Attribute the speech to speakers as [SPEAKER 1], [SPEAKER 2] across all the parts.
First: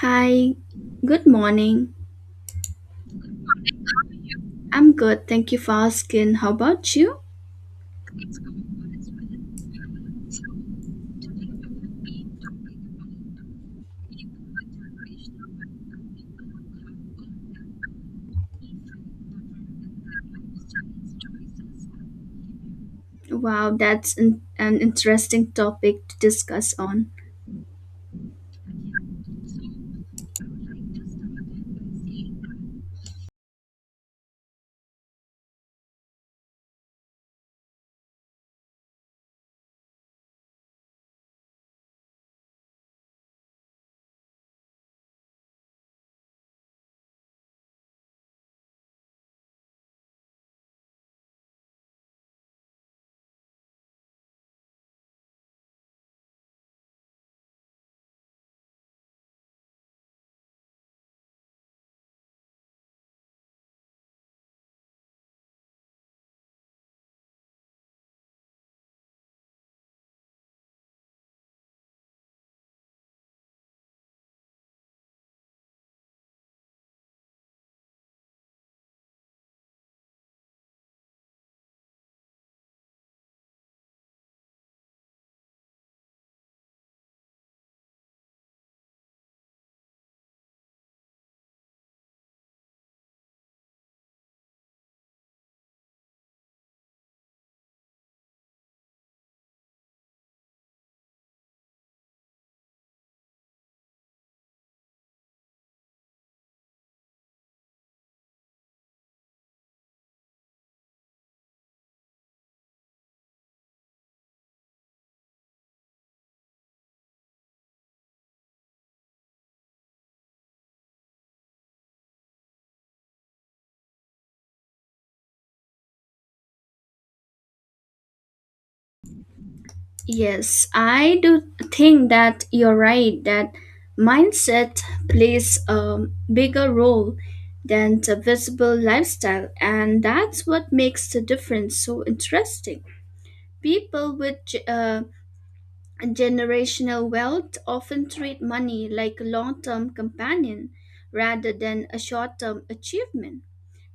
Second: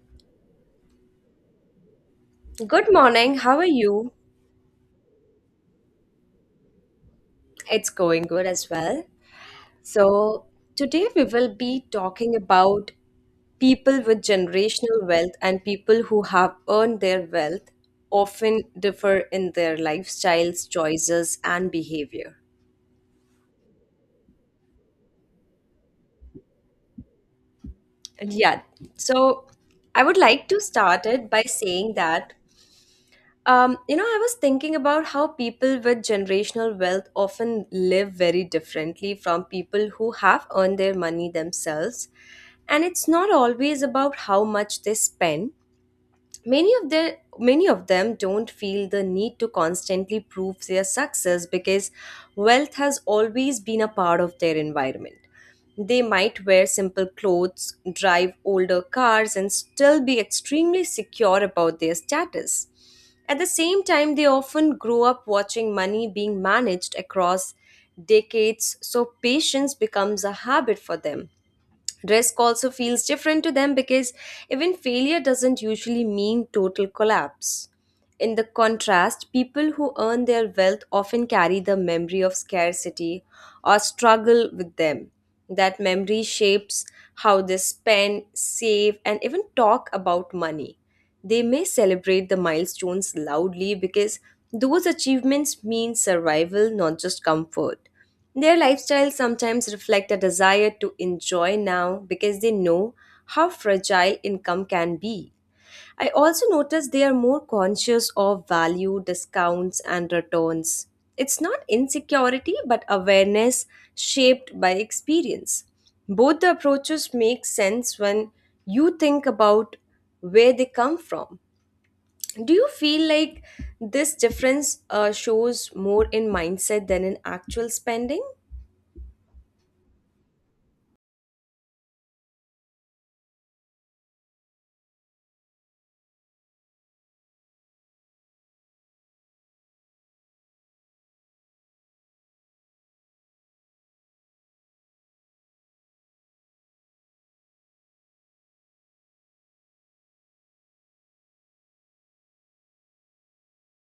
[SPEAKER 1] Hi, good morning.
[SPEAKER 2] Good morning. How are you?
[SPEAKER 1] I'm good, thank you for asking. How about you?
[SPEAKER 2] It's going good as well. So, today we will be talking about people with generational wealth and people who have earned their wealth often differ in their lifestyles, choices, and behavior.
[SPEAKER 1] Wow, that's an interesting topic to discuss on.
[SPEAKER 2] And yeah, so I would like to start it by saying that I was thinking about how people with generational wealth often live very differently from people who have earned their money themselves. And it's not always about how much they spend, many of them don't feel the need to constantly prove their success because wealth has always been a part of their environment. They might wear simple clothes, drive older cars, and still be extremely secure about their status. At the same time, they often grow up watching money being managed across decades, so patience becomes a habit for them. Risk also feels different to them because even failure doesn't usually mean total collapse. In the contrast, people who earn their wealth often carry the memory of scarcity or struggle with them. That memory shapes how they spend, save, and even talk about money. They may celebrate the milestones loudly because those achievements mean survival, not just comfort. Their lifestyles sometimes reflect a desire to enjoy now because they know how fragile income can be. I also notice they are more conscious of value, discounts, and returns. It's not insecurity but awareness shaped by experience. Both the approaches make sense when you think about where they come from. Do you feel like this difference shows more in mindset than in actual spending?
[SPEAKER 1] Yes, I do think that you're right that mindset plays a bigger role than the visible lifestyle, and that's what makes the difference so interesting. People with generational wealth often treat money like a long term companion rather than a short term achievement.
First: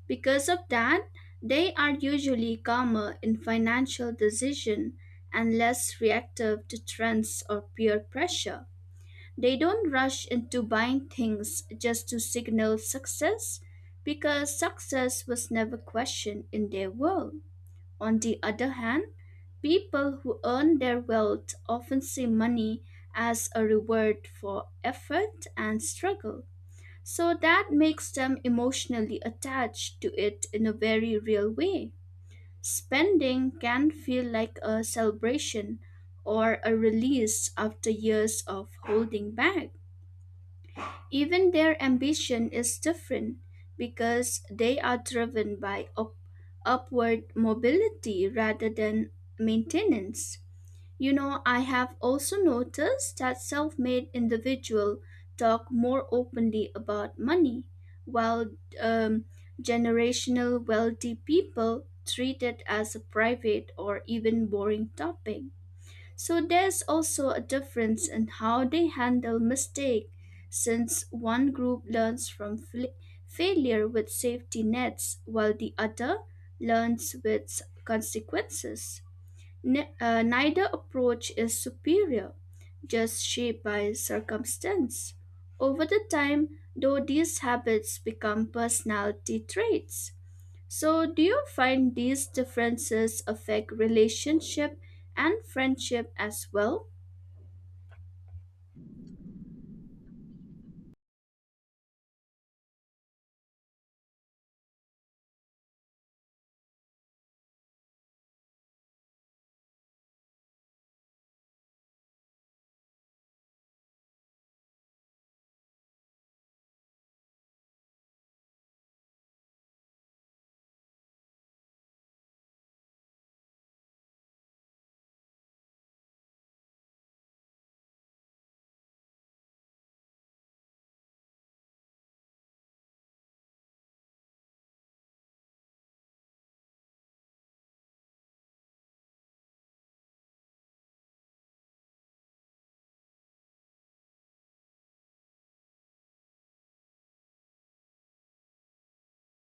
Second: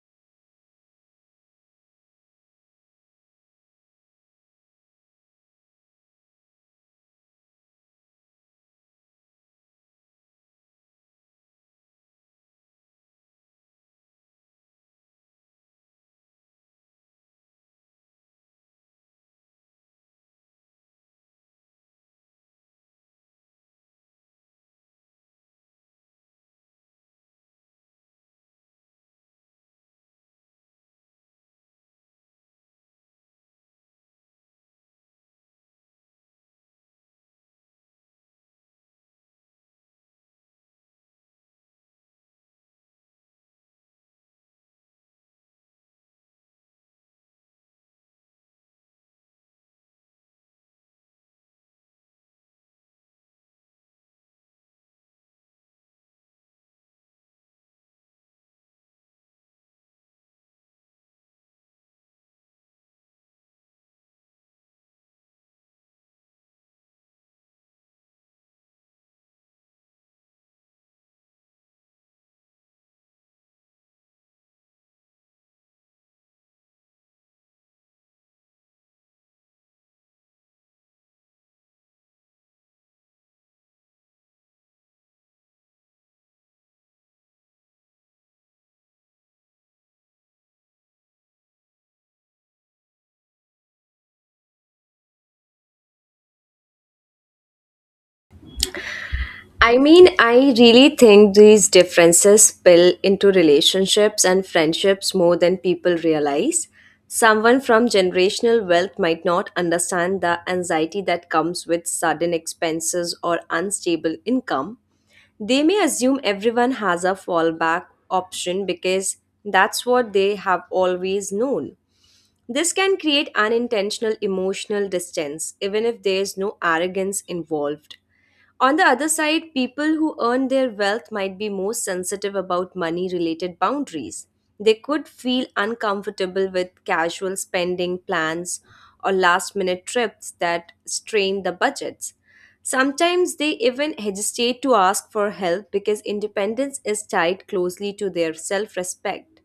[SPEAKER 1] Because of that, they are usually calmer in financial decision and less reactive to trends or peer pressure. They don't rush into buying things just to signal success because success was never questioned in their world. On the other hand, people who earn their wealth often see money as a reward for effort and struggle, so that makes them emotionally attached to it in a very real way. Spending can feel like a celebration or a release after years of holding back. Even their ambition is different because they are driven by upward mobility rather than maintenance. You know, I have also noticed that self made individuals talk more openly about money, while um, generational wealthy people treat it as a private or even boring topic. So there's also a difference in how they handle mistake, since one group learns from failure with safety nets while the other learns with consequences. Neither approach is superior, just shaped by circumstance. Over the time, though, these habits become personality traits. So, do you find these differences affect relationship and friendship as well?
[SPEAKER 2] I mean, I really think these differences spill into relationships and friendships more than people realize. Someone from generational wealth might not understand the anxiety that comes with sudden expenses or unstable income. They may assume everyone has a fallback option because that's what they have always known. This can create unintentional emotional distance, even if there is no arrogance involved. On the other side, people who earn their wealth might be more sensitive about money related boundaries. They could feel uncomfortable with casual spending plans or last minute trips that strain the budgets. Sometimes they even hesitate to ask for help because independence is tied closely to their self respect.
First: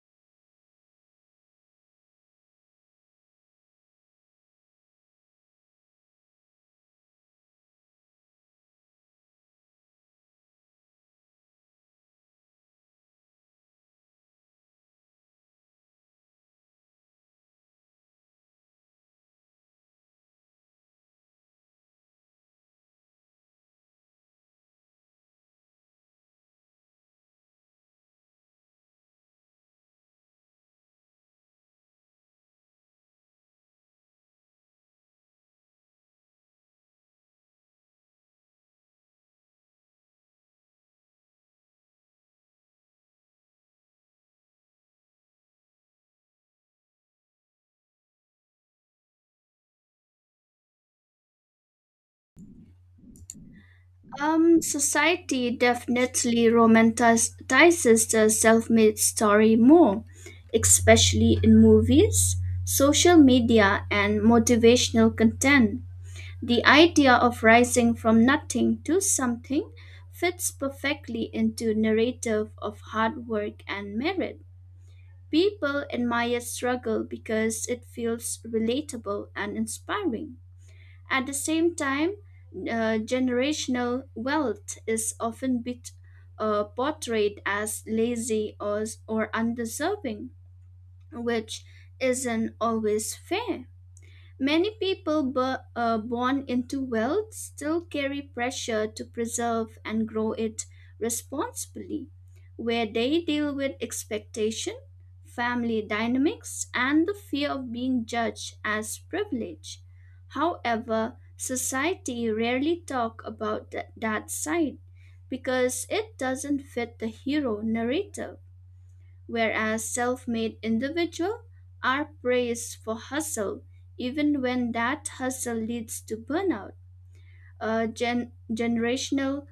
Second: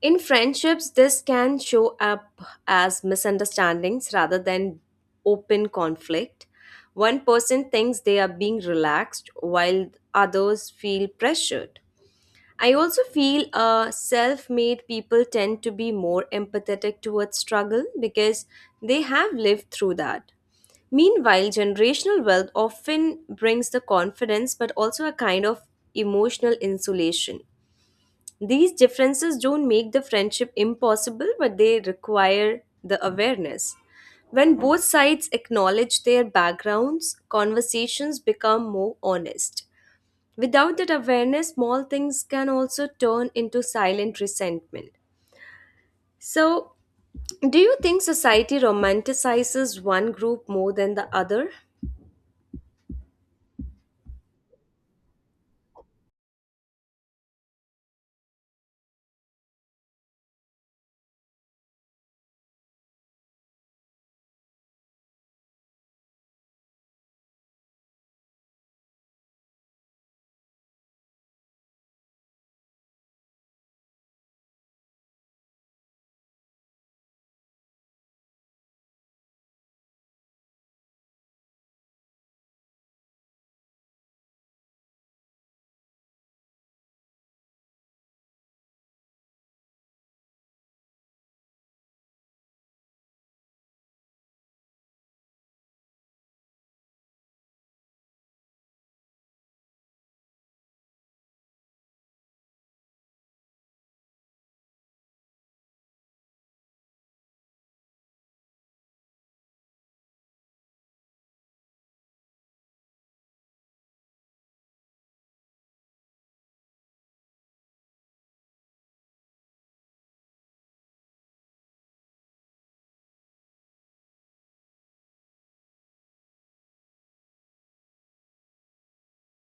[SPEAKER 2] In friendships, this can show up as misunderstandings rather than open conflict. One person thinks they are being relaxed while others feel pressured. I also feel self made people tend to be more empathetic towards struggle because they have lived through that. Meanwhile, generational wealth often brings the confidence but also a kind of emotional insulation. These differences don't make the friendship impossible, but they require the awareness. When both sides acknowledge their backgrounds, conversations become more honest. Without that awareness, small things can also turn into silent resentment. So, do you think society romanticizes one group more than the other?
[SPEAKER 1] Society definitely romanticizes the self-made story more, especially in movies, social media, and motivational content. The idea of rising from nothing to something fits perfectly into narrative of hard work and merit. People admire struggle because it feels relatable and inspiring. At the same time, generational wealth is often portrayed as lazy or undeserving, which isn't always fair. Many people born into wealth still carry pressure to preserve and grow it responsibly, where they deal with expectation, family dynamics, and the fear of being judged as privilege. However, society rarely talk about that side because it doesn't fit the hero narrative, whereas self-made individuals are praised for hustle even when that hustle leads to burnout. Generational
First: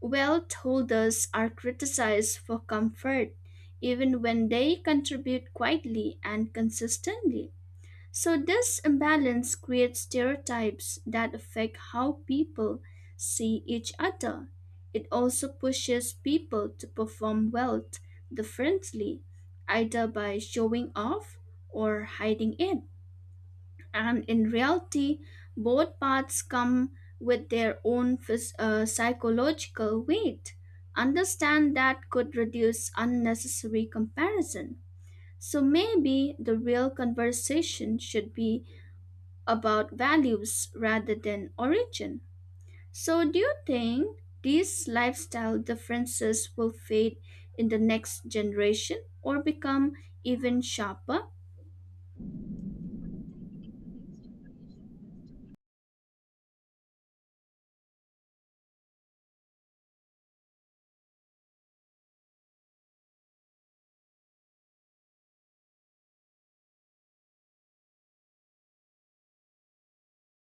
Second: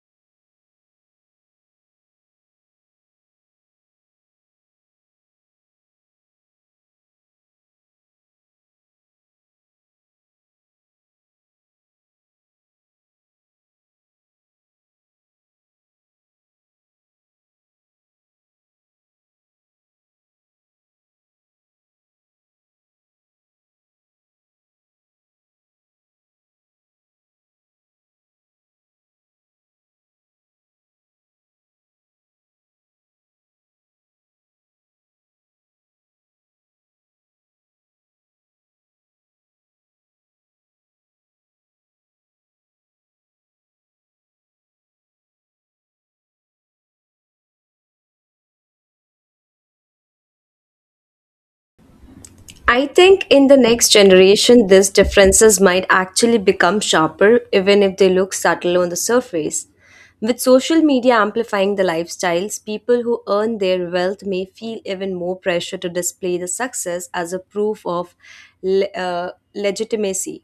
[SPEAKER 1] wealth holders are criticized for comfort even when they contribute quietly and consistently. So, this imbalance creates stereotypes that affect how people see each other. It also pushes people to perform wealth differently, either by showing off or hiding it. And in reality, both paths come with their own psychological weight. Understand that could reduce unnecessary comparison. So maybe the real conversation should be about values rather than origin. So, do you think these lifestyle differences will fade in the next generation or become even sharper?
[SPEAKER 2] I think in the next generation, these differences might actually become sharper, even if they look subtle on the surface. With social media amplifying the lifestyles, people who earn their wealth may feel even more pressure to display the success as a proof of legitimacy.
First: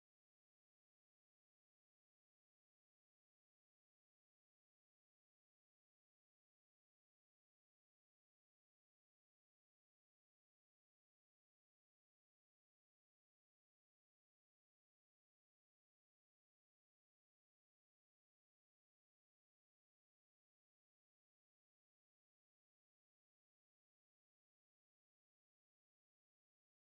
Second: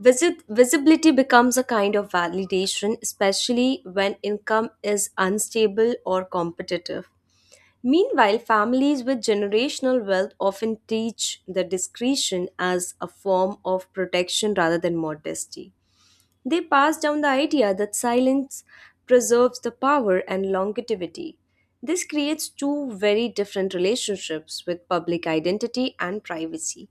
[SPEAKER 2] Visibility becomes a kind of validation, especially when income is unstable or competitive. Meanwhile, families with generational wealth often teach the discretion as a form of protection rather than modesty. They pass down the idea that silence preserves the power and longevity. This creates two very different relationships with public identity and privacy.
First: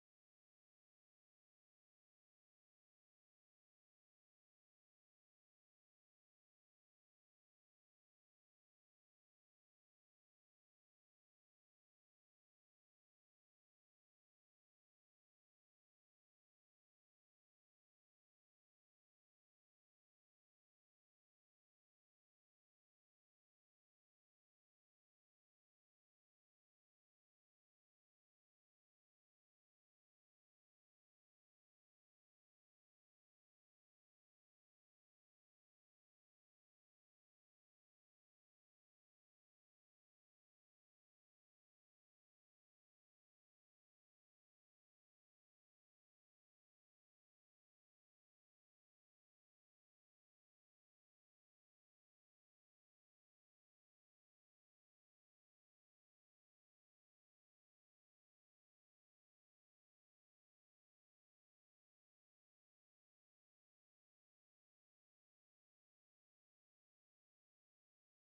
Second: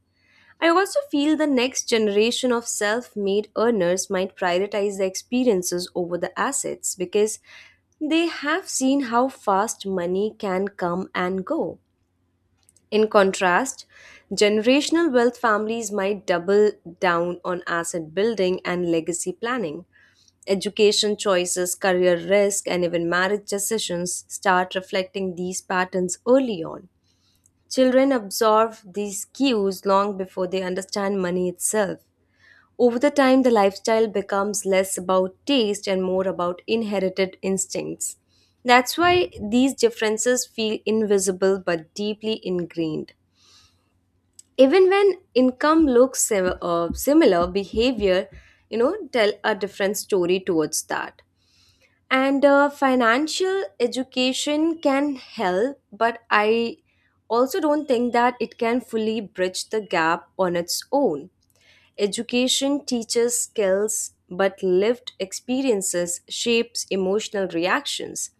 [SPEAKER 2] I also feel the next generation of self made earners might prioritize the experiences over the assets because they have seen how fast money can come and go. In contrast, generational wealth families might double down on asset building and legacy planning. Education choices, career risk, and even marriage decisions start reflecting these patterns early on. Children absorb these cues long before they understand money itself. Over the time, the lifestyle becomes less about taste and more about inherited instincts. That's why these differences feel invisible but deeply ingrained. Even when income looks similar, behavior, tell a different story towards that. And financial education can help, but I also don't think that it can fully bridge the gap on its own. Education teaches skills, but lived experiences shapes emotional reactions.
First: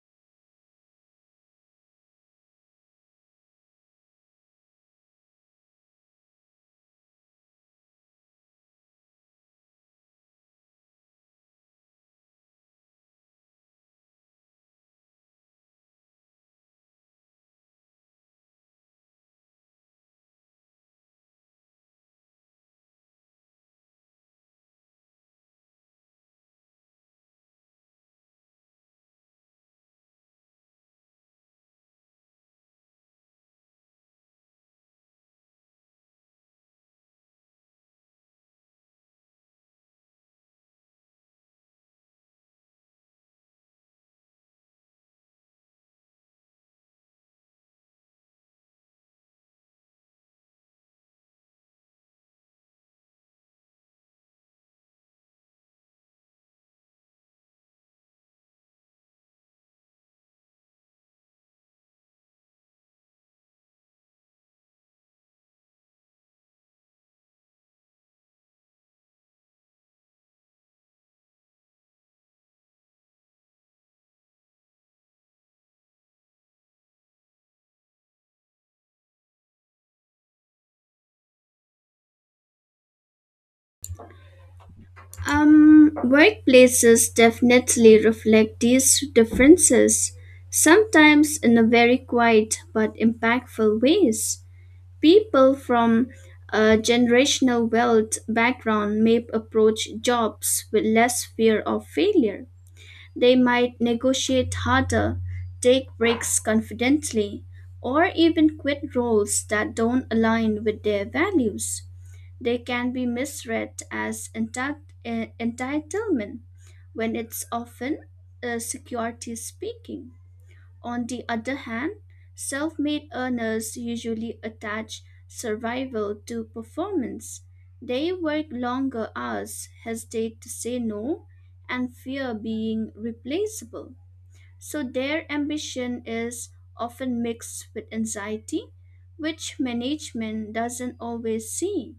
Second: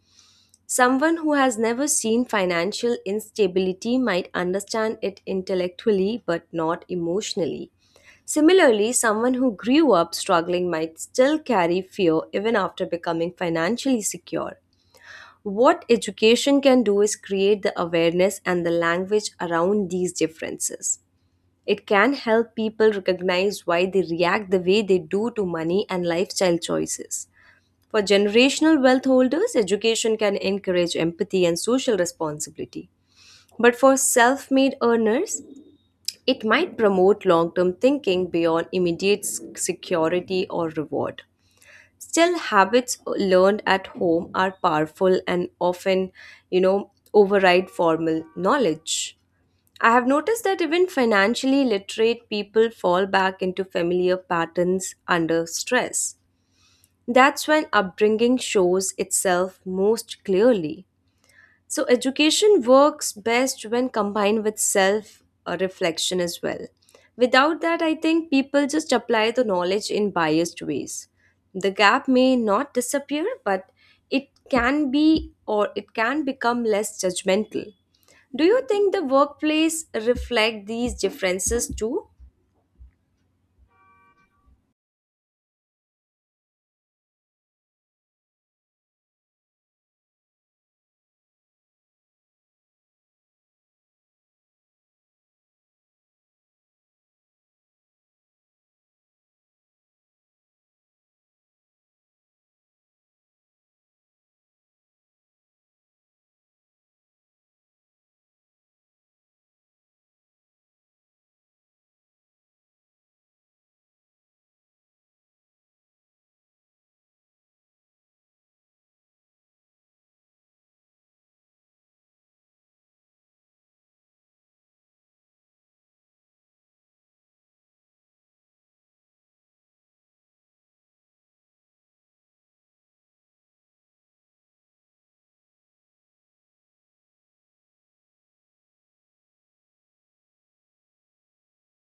[SPEAKER 2] Someone who has never seen financial instability might understand it intellectually but not emotionally. Similarly, someone who grew up struggling might still carry fear even after becoming financially secure. What education can do is create the awareness and the language around these differences. It can help people recognize why they react the way they do to money and lifestyle choices. For generational wealth holders, education can encourage empathy and social responsibility. But for self made earners, it might promote long term thinking beyond immediate security or reward. Still, habits learned at home are powerful and often, override formal knowledge. I have noticed that even financially literate people fall back into familiar patterns under stress. That's when upbringing shows itself most clearly. So, education works best when combined with self reflection as well. Without that, I think people just apply the knowledge in biased ways. The gap may not disappear, but it can be or it can become less judgmental. Do you think the workplace reflect these differences too?
[SPEAKER 1] Workplaces definitely reflect these differences, sometimes in a very quiet but impactful ways. People from a generational wealth background may approach jobs with less fear of failure. They might negotiate harder, take breaks confidently, or even quit roles that don't align with their values. They can be misread as entitlement when it's often security speaking. On the other hand, self made earners usually attach survival to performance. They work longer hours, hesitate to say no, and fear being replaceable. So their ambition is often mixed with anxiety, which management doesn't always see.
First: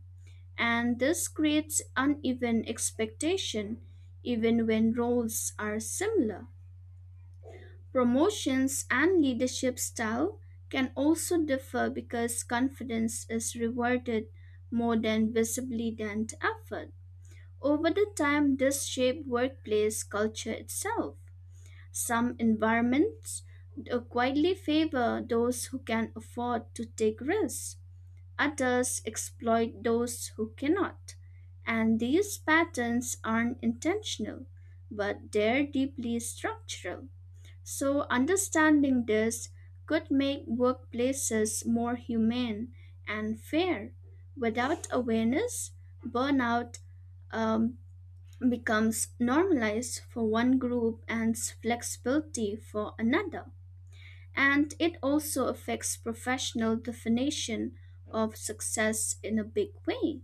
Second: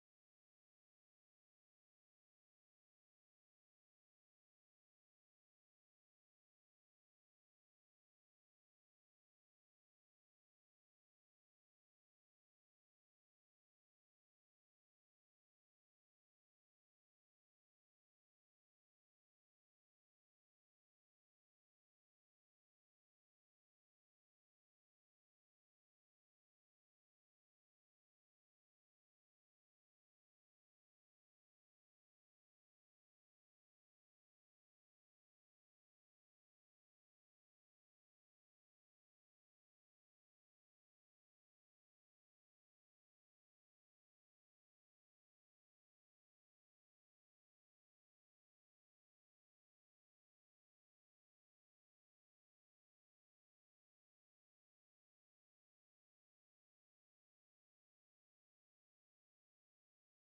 [SPEAKER 1] And this creates uneven expectation even when roles are similar. Promotions and leadership style can also differ because confidence is rewarded more than visibly than effort. Over the time, this shapes workplace culture itself. Some environments quietly favor those who can afford to take risks. Others exploit those who cannot. And these patterns aren't intentional, but they're deeply structural. So, understanding this could make workplaces more humane and fair. Without awareness, burnout um, becomes normalized for one group and flexibility for another. And it also affects professional definition of success in a big way.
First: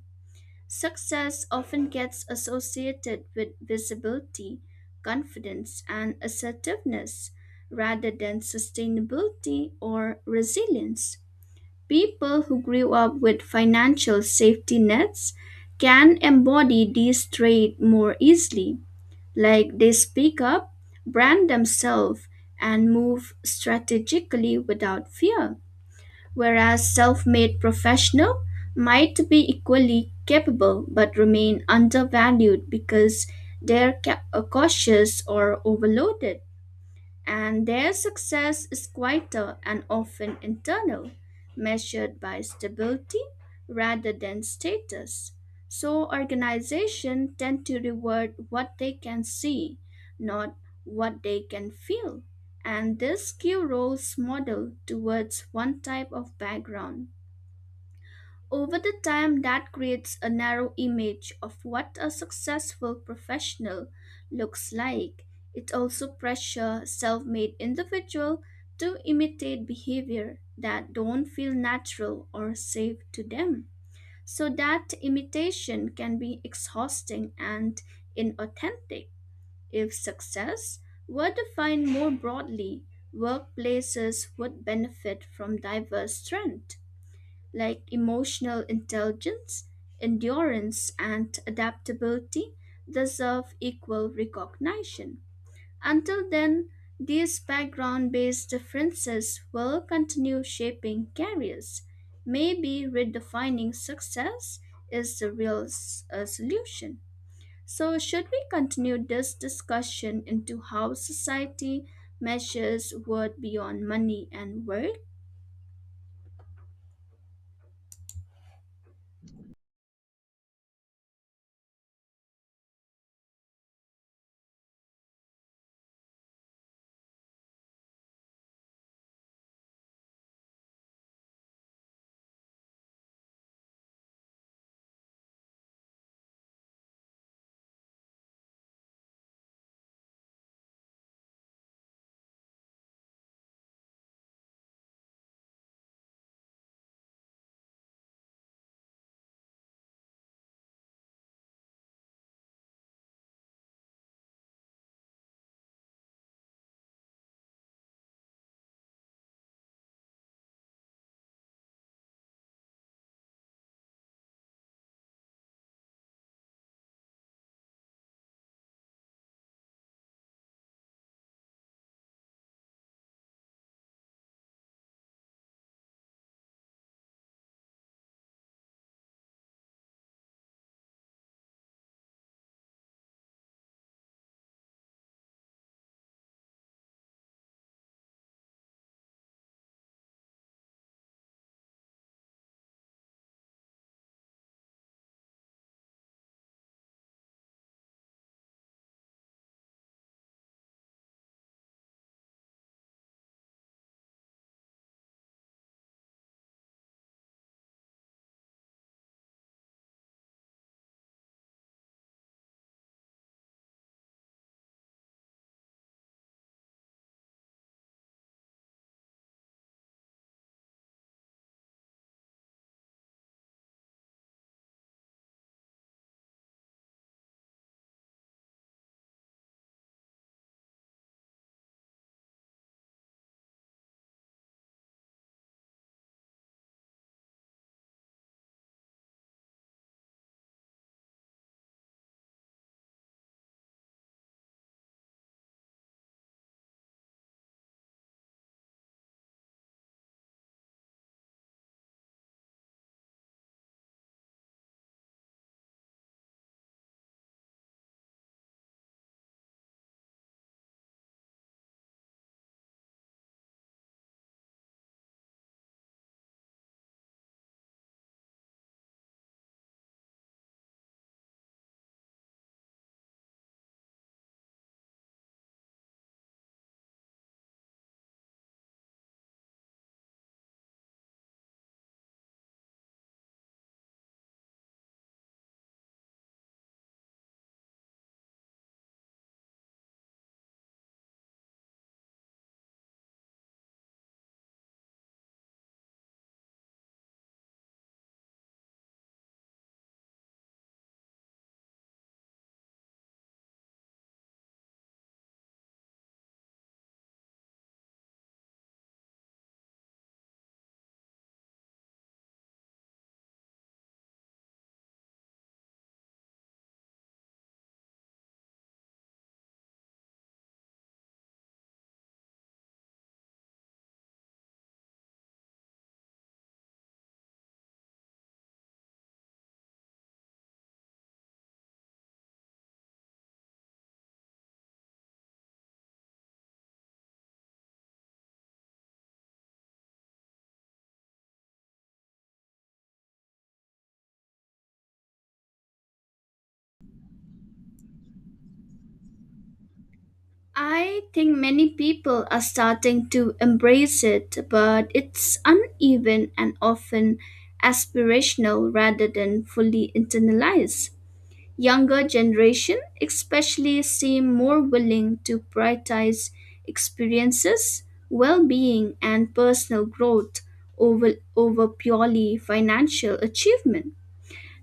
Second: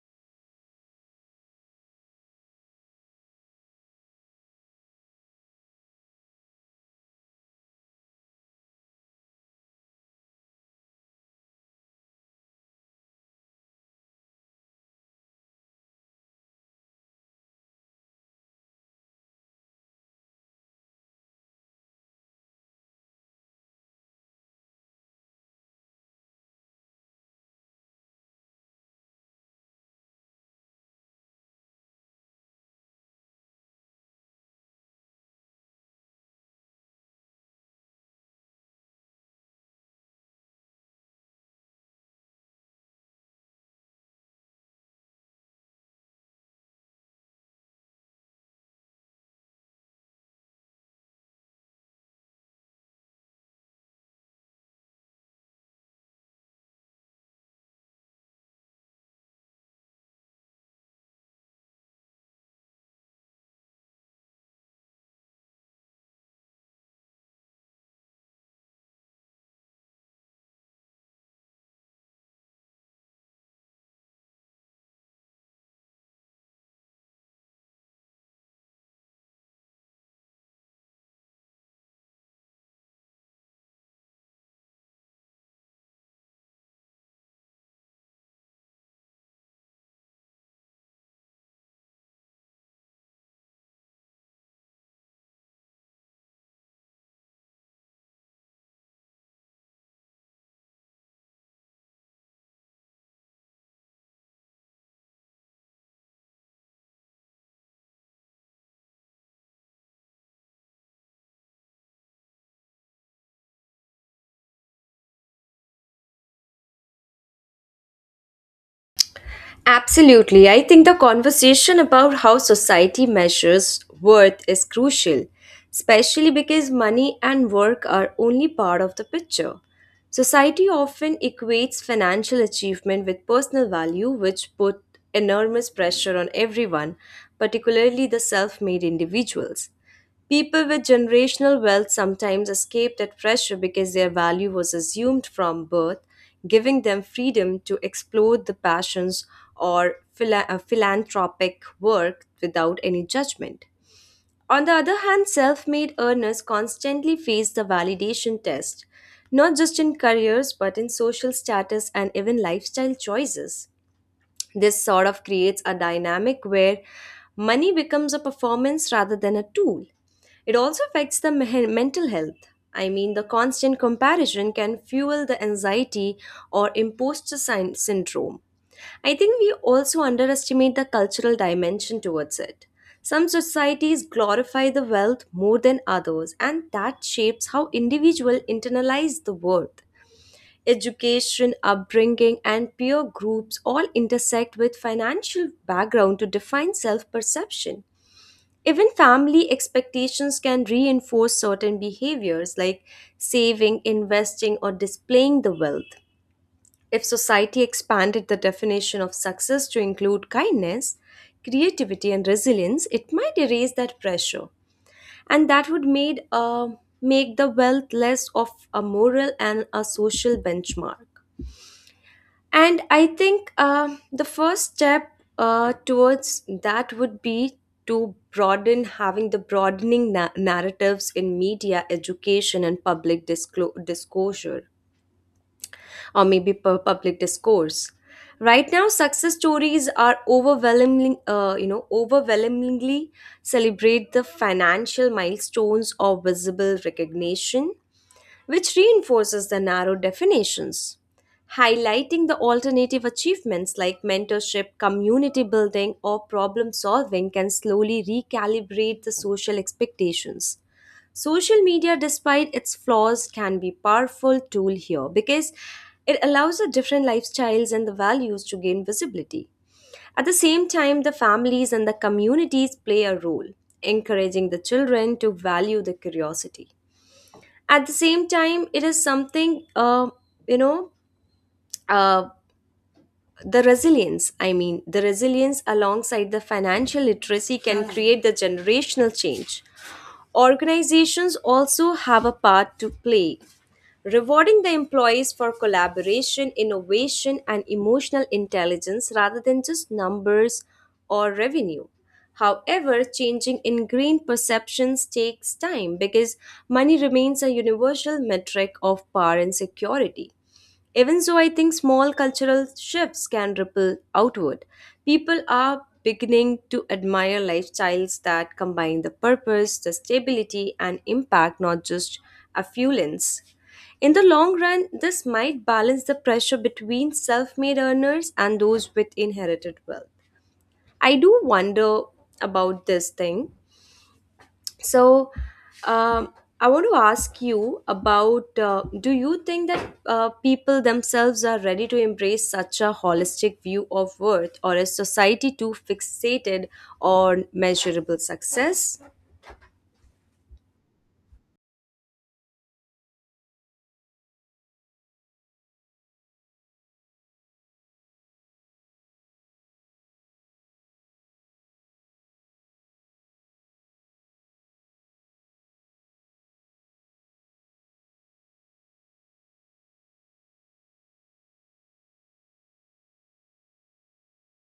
[SPEAKER 1] Success often gets associated with visibility, confidence, and assertiveness rather than sustainability or resilience. People who grew up with financial safety nets can embody these traits more easily, like they speak up, brand themselves, and move strategically without fear, whereas self made professionals might be equally capable but remain undervalued because they're cautious or overloaded, and their success is quieter and often internal, measured by stability rather than status. So organizations tend to reward what they can see, not what they can feel. And this skew roles model towards one type of background. Over the time, that creates a narrow image of what a successful professional looks like. It also pressures self made individual to imitate behavior that don't feel natural or safe to them. So that imitation can be exhausting and inauthentic. If success were defined more broadly, workplaces would benefit from diverse trends like emotional intelligence, endurance, and adaptability deserve equal recognition. Until then, these background based differences will continue shaping careers. Maybe redefining success is the real solution. So, should we continue this discussion into how society measures worth beyond money and worth?
[SPEAKER 2] Absolutely. I think the conversation about how society measures worth is crucial, especially because money and work are only part of the picture. Society often equates financial achievement with personal value, which put enormous pressure on everyone, particularly the self made individuals. People with generational wealth sometimes escape that pressure because their value was assumed from birth, giving them freedom to explore the passions or philanthropic work without any judgment. On the other hand, self made earners constantly face the validation test, not just in careers but in social status and even lifestyle choices. This sort of creates a dynamic where money becomes a performance rather than a tool. It also affects the mental health. I mean, the constant comparison can fuel the anxiety or imposter syndrome. I think we also underestimate the cultural dimension towards it. Some societies glorify the wealth more than others, and that shapes how individuals internalize the worth. Education, upbringing, and peer groups all intersect with financial background to define self perception. Even family expectations can reinforce certain behaviors like saving, investing, or displaying the wealth. If society expanded the definition of success to include kindness, creativity, and resilience, it might erase that pressure. And that would make the wealth less of a moral and a social benchmark. And I think the first step towards that would be to broaden having the broadening narratives in media, education, and public disclosure, or maybe public discourse. Right now, success stories are overwhelmingly celebrate the financial milestones or visible recognition, which reinforces the narrow definitions. Highlighting the alternative achievements like mentorship, community building, or problem solving can slowly recalibrate the social expectations. Social media, despite its flaws, can be powerful tool here because it allows the different lifestyles and the values to gain visibility. At the same time, the families and the communities play a role, encouraging the children to value the curiosity at the same time it is something you know uh, the resilience alongside the financial literacy can create the generational change. Organizations also have a part to play, rewarding the employees for collaboration, innovation, and emotional intelligence rather than just numbers or revenue. However, changing ingrained perceptions takes time because money remains a universal metric of power and security. Even so, I think small cultural shifts can ripple outward. People are beginning to admire lifestyles that combine the purpose, the stability, and impact, not just affluence. In the long run, this might balance the pressure between self made earners and those with inherited wealth. I do wonder about this thing, so, um, I want to ask you about do you think that people themselves are ready to embrace such a holistic view of worth, or is society too fixated on measurable success?
[SPEAKER 1] I think many people are starting to embrace it, but it's uneven and often aspirational rather than fully internalized. Younger generation especially seem more willing to prioritize experiences, well-being and personal growth over purely financial achievement.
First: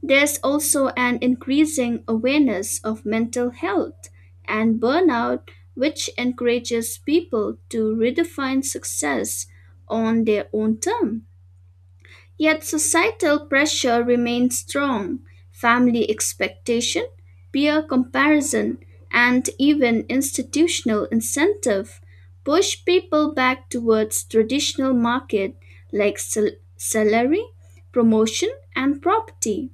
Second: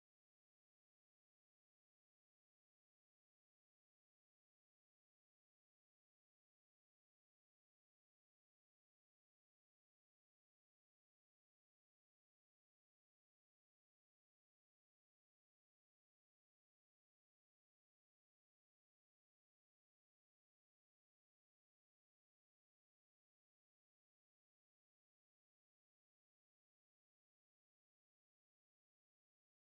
[SPEAKER 1] There's also an increasing awareness of mental health and burnout, which encourages people to redefine success on their own terms. Yet societal pressure remains strong. Family expectation, peer comparison, and even institutional incentive push people back towards traditional market like salary, promotion, and property.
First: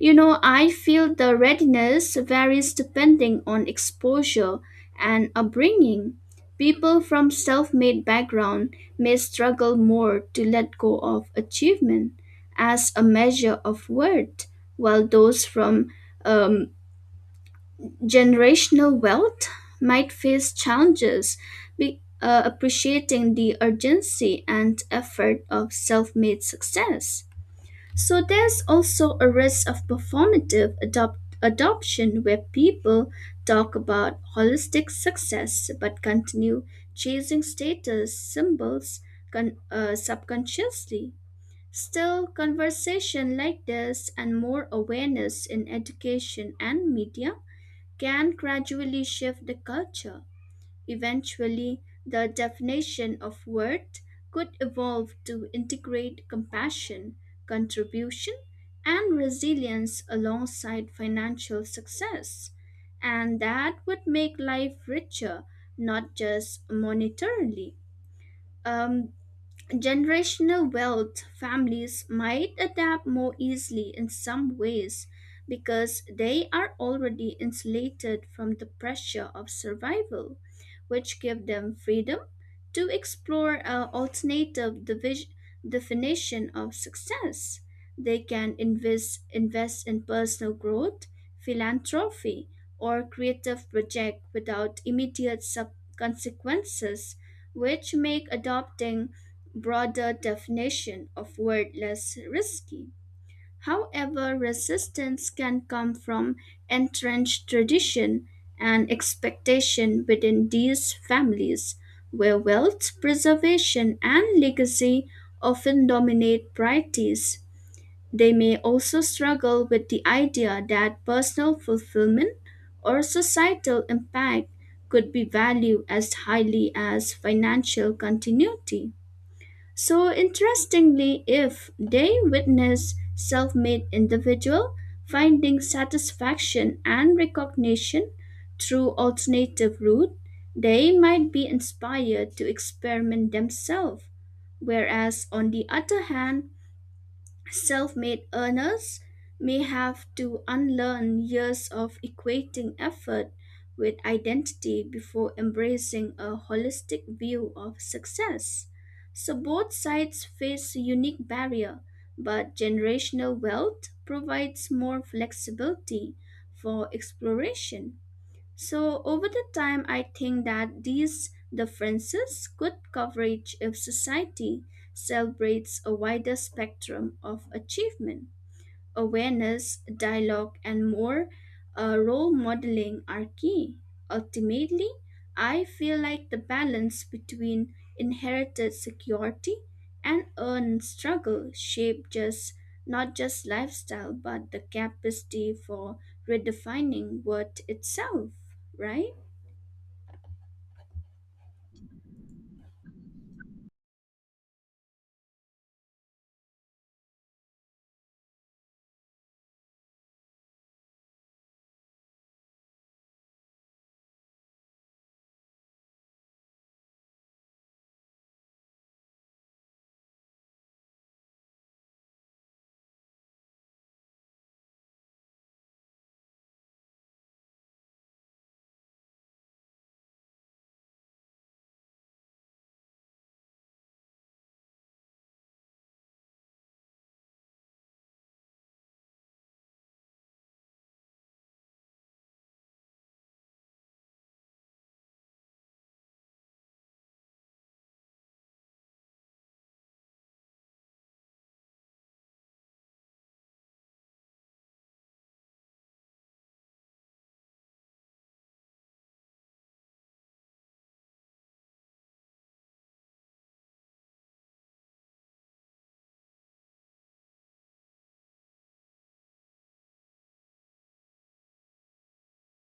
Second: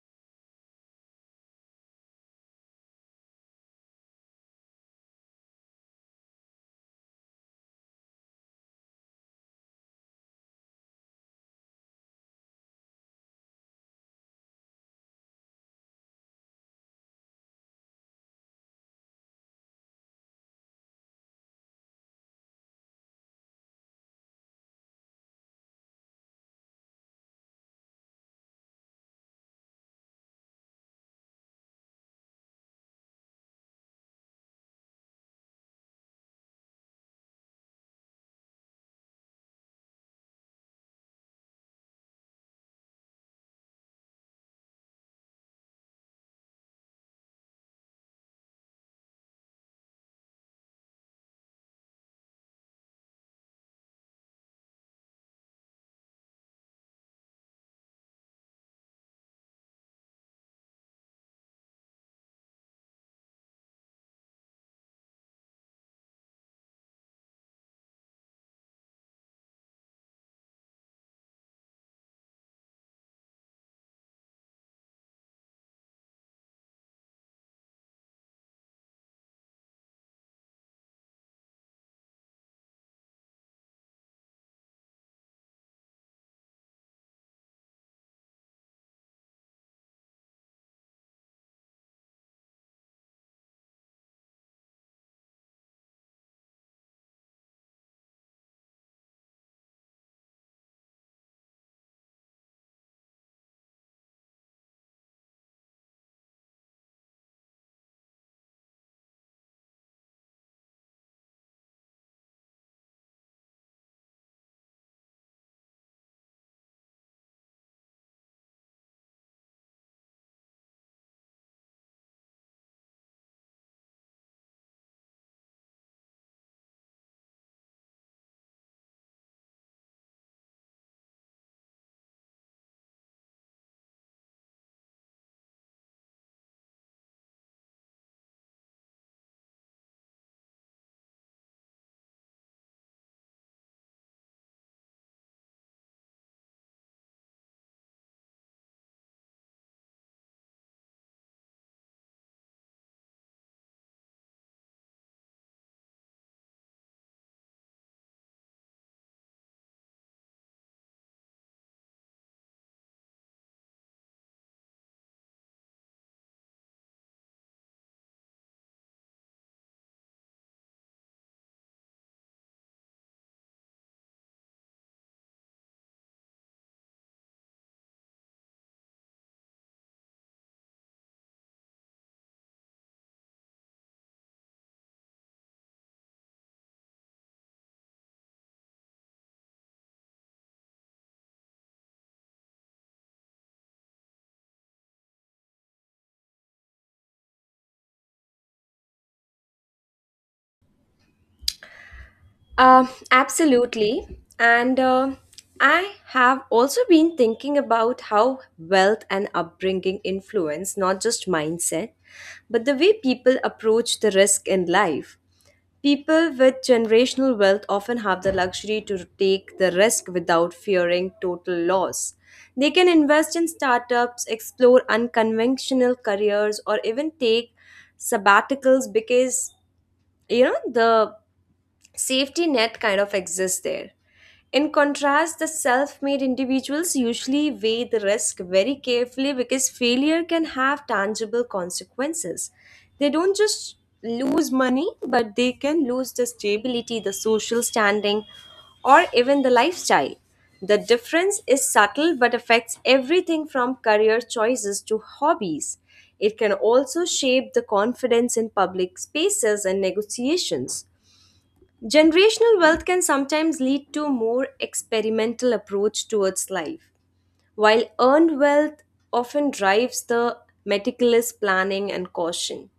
[SPEAKER 1] You know, I feel the readiness varies depending on exposure and upbringing. People from self made background may struggle more to let go of achievement as a measure of worth, while those from um, generational wealth might face challenges appreciating the urgency and effort of self made success. So there's also a risk of performative adoption where people talk about holistic success but continue chasing status symbols subconsciously. Still, conversation like this and more awareness in education and media can gradually shift the culture. Eventually, the definition of worth could evolve to integrate compassion, contribution, and resilience alongside financial success. And that would make life richer, not just monetarily. Um, Generational wealth families might adapt more easily in some ways because they are already insulated from the pressure of survival, which give them freedom to explore an alternative definition of success. They can invest in personal growth, philanthropy, or creative project without immediate consequences, which make adopting broader definition of word less risky. However, resistance can come from entrenched tradition and expectation within these families, where wealth preservation and legacy often dominate priorities. They may also struggle with the idea that personal fulfillment or societal impact could be valued as highly as financial continuity. So interestingly, if they witness self-made individual finding satisfaction and recognition through alternative route, they might be inspired to experiment themselves. Whereas on the other hand, self made earners may have to unlearn years of equating effort with identity before embracing a holistic view of success. So both sides face a unique barrier, but generational wealth provides more flexibility for exploration. So over the time, I think that these differences could coverage if society celebrates a wider spectrum of achievement awareness, dialogue, and more role modeling are key. Ultimately, I feel like the balance between inherited security and earned struggle shape just not just lifestyle but the capacity for redefining worth itself, right?
[SPEAKER 2] Uh, Absolutely. And I have also been thinking about how wealth and upbringing influence not just mindset, but the way people approach the risk in life. People with generational wealth often have the luxury to take the risk without fearing total loss. They can invest in startups, explore unconventional careers, or even take sabbaticals because you know the safety net kind of exists there. In contrast, the self made individuals usually weigh the risk very carefully because failure can have tangible consequences. They don't just lose money, but they can lose the stability, the social standing, or even the lifestyle. The difference is subtle but affects everything from career choices to hobbies. It can also shape the confidence in public spaces and negotiations. Generational wealth can sometimes lead to a more experimental approach towards life, while earned wealth often drives the meticulous planning and caution.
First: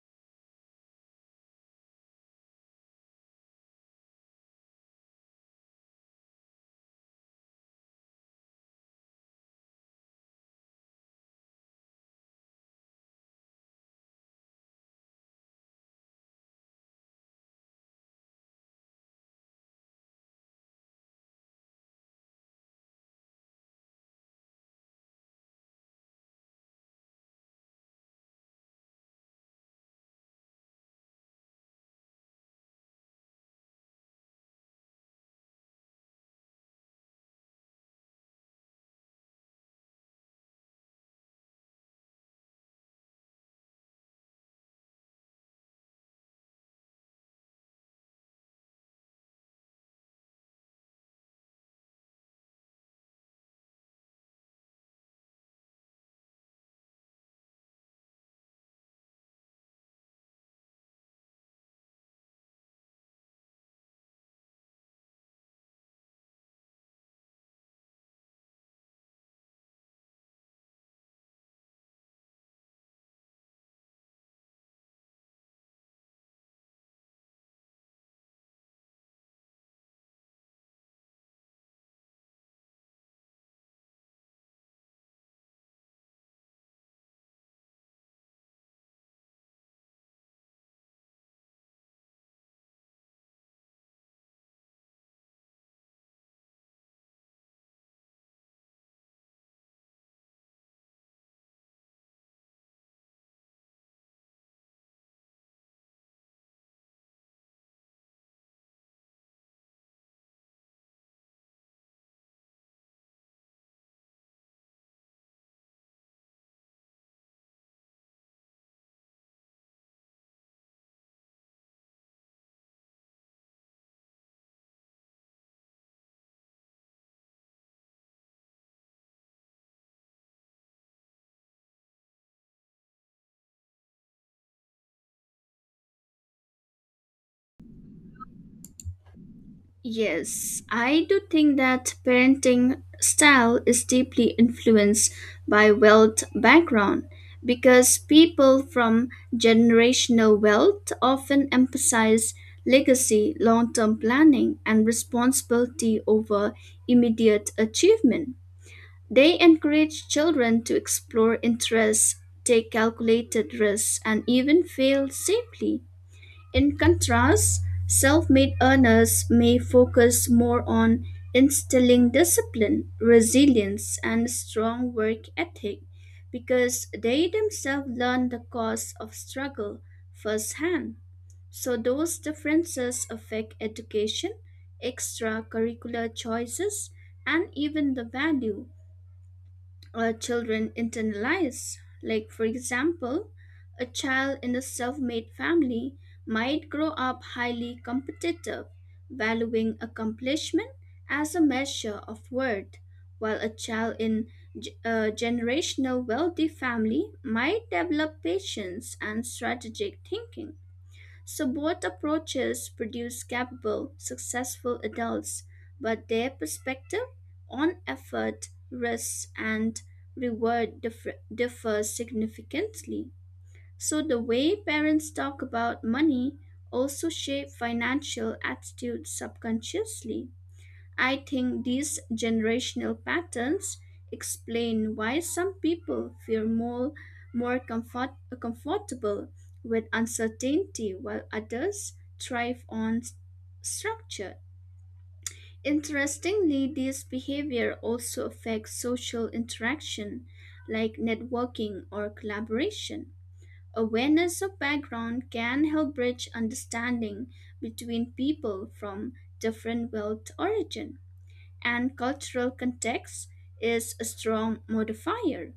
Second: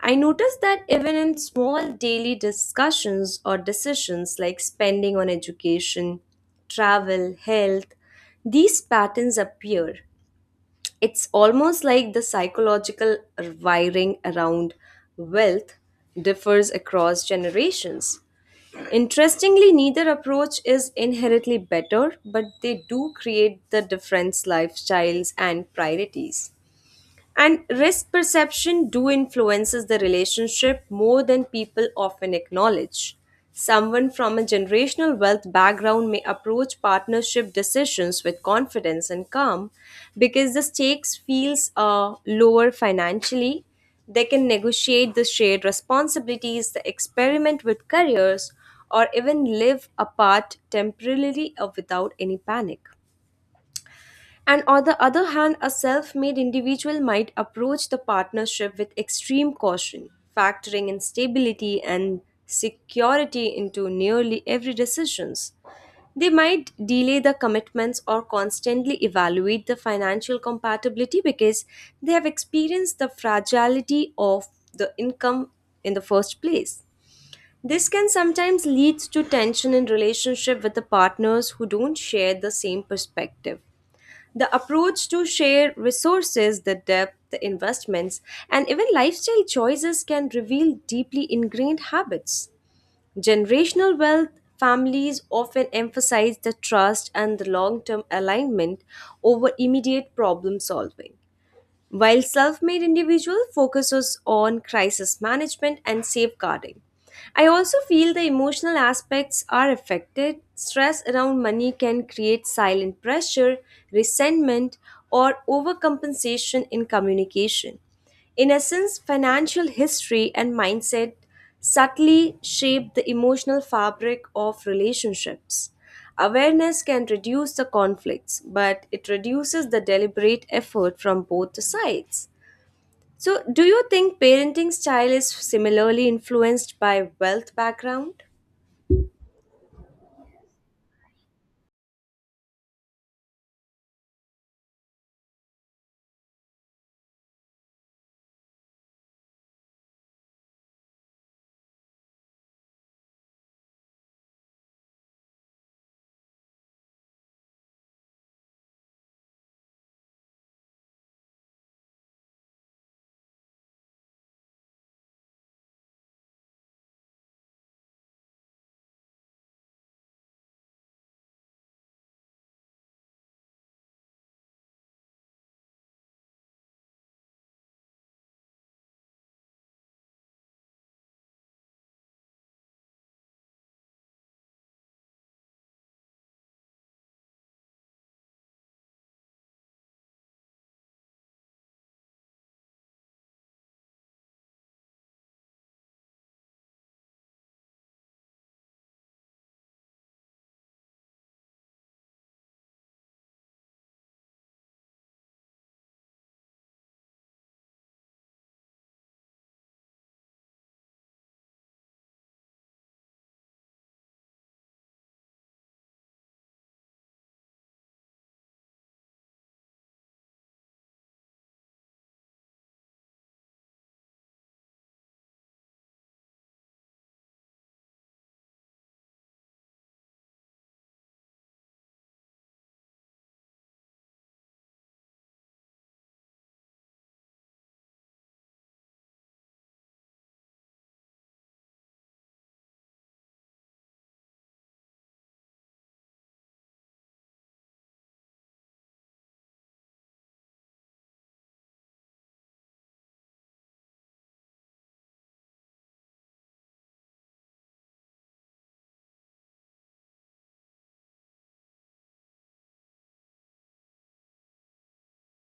[SPEAKER 2] I noticed that even in small daily discussions or decisions like spending on education, travel, health, these patterns appear. It's almost like the psychological wiring around wealth differs across generations. Interestingly, neither approach is inherently better, but they do create the different lifestyles and priorities. And risk perception do influences the relationship more than people often acknowledge. Someone from a generational wealth background may approach partnership decisions with confidence and calm because the stakes feels lower financially. They can negotiate the shared responsibilities, the experiment with careers, or even live apart temporarily or without any panic. And on the other hand, a self made individual might approach the partnership with extreme caution, factoring instability and security into nearly every decisions. They might delay the commitments or constantly evaluate the financial compatibility because they have experienced the fragility of the income in the first place. This can sometimes lead to tension in relationship with the partners who don't share the same perspective. The approach to share resources, the depth, the investments, and even lifestyle choices can reveal deeply ingrained habits. Generational wealth families often emphasize the trust and the long term alignment over immediate problem solving while self made individual focuses on crisis management and safeguarding. I also feel the emotional aspects are affected. Stress around money can create silent pressure, resentment, or overcompensation in communication. In essence, financial history and mindset subtly shape the emotional fabric of relationships. Awareness can reduce the conflicts, but it reduces the deliberate effort from both the sides. So, do you think parenting style is similarly influenced by wealth background?
[SPEAKER 1] Yes, I do think that parenting style is deeply influenced by wealth background because people from generational wealth often emphasize legacy, long term planning, and responsibility over immediate achievement. They encourage children to explore interests, take calculated risks, and even fail safely. In contrast, self made earners may focus more on instilling discipline, resilience, and strong work ethic because they themselves learn the cost of struggle firsthand. So, those differences affect education, extracurricular choices, and even the value children internalize. Like, for example, a child in a self made family might grow up highly competitive, valuing accomplishment as a measure of worth, while a child in a generational wealthy family might develop patience and strategic thinking. So both approaches produce capable, successful adults, but their perspective on effort, risk, and reward differs significantly. So the way parents talk about money also shape financial attitudes subconsciously. I think these generational patterns explain why some people feel more comfortable with uncertainty while others thrive on structure. Interestingly, this behavior also affects social interaction like networking or collaboration. Awareness of background can help bridge understanding between people from different wealth origin and cultural context is a strong modifier.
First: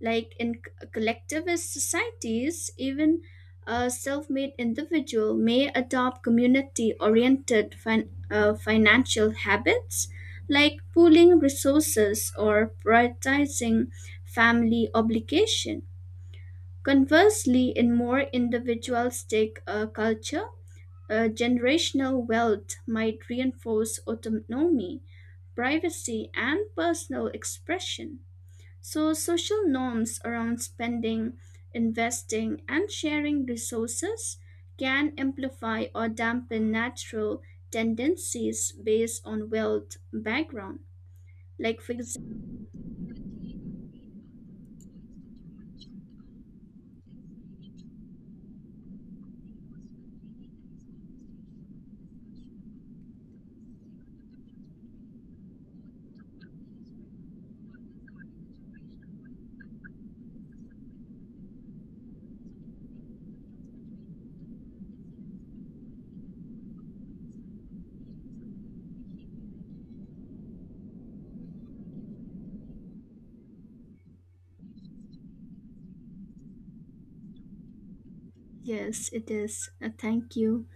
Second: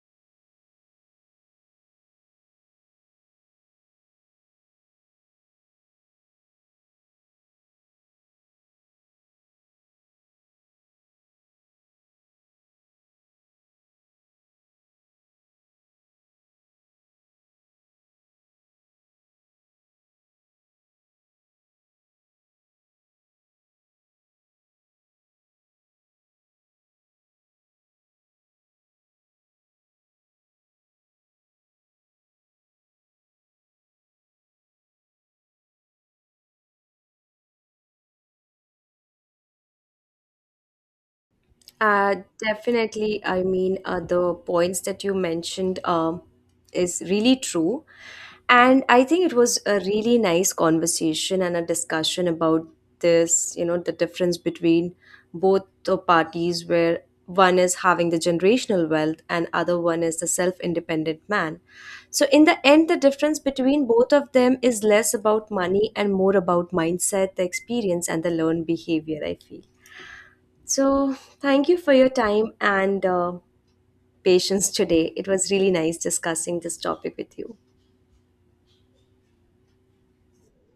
[SPEAKER 1] Like in collectivist societies, even a self made individual may adopt community oriented financial habits like pooling resources or prioritizing family obligation. Conversely, in more individualistic culture, generational wealth might reinforce autonomy privacy, and personal expression. So, social norms around spending, investing, and sharing resources can amplify or dampen natural tendencies based on wealth background. Like, for
[SPEAKER 2] Uh,
[SPEAKER 1] example,
[SPEAKER 2] Definitely. I mean, the points that you mentioned is really true. And I think it was a really nice conversation and a discussion about this, the difference between both the parties where one is having the generational wealth and other one is the self-independent man. So in the end, the difference between both of them is less about money and more about mindset, the experience and the learned behavior, I feel. So, thank you for your time and patience today. It was really nice discussing this topic with you.
[SPEAKER 1] yes, it is. Thank you.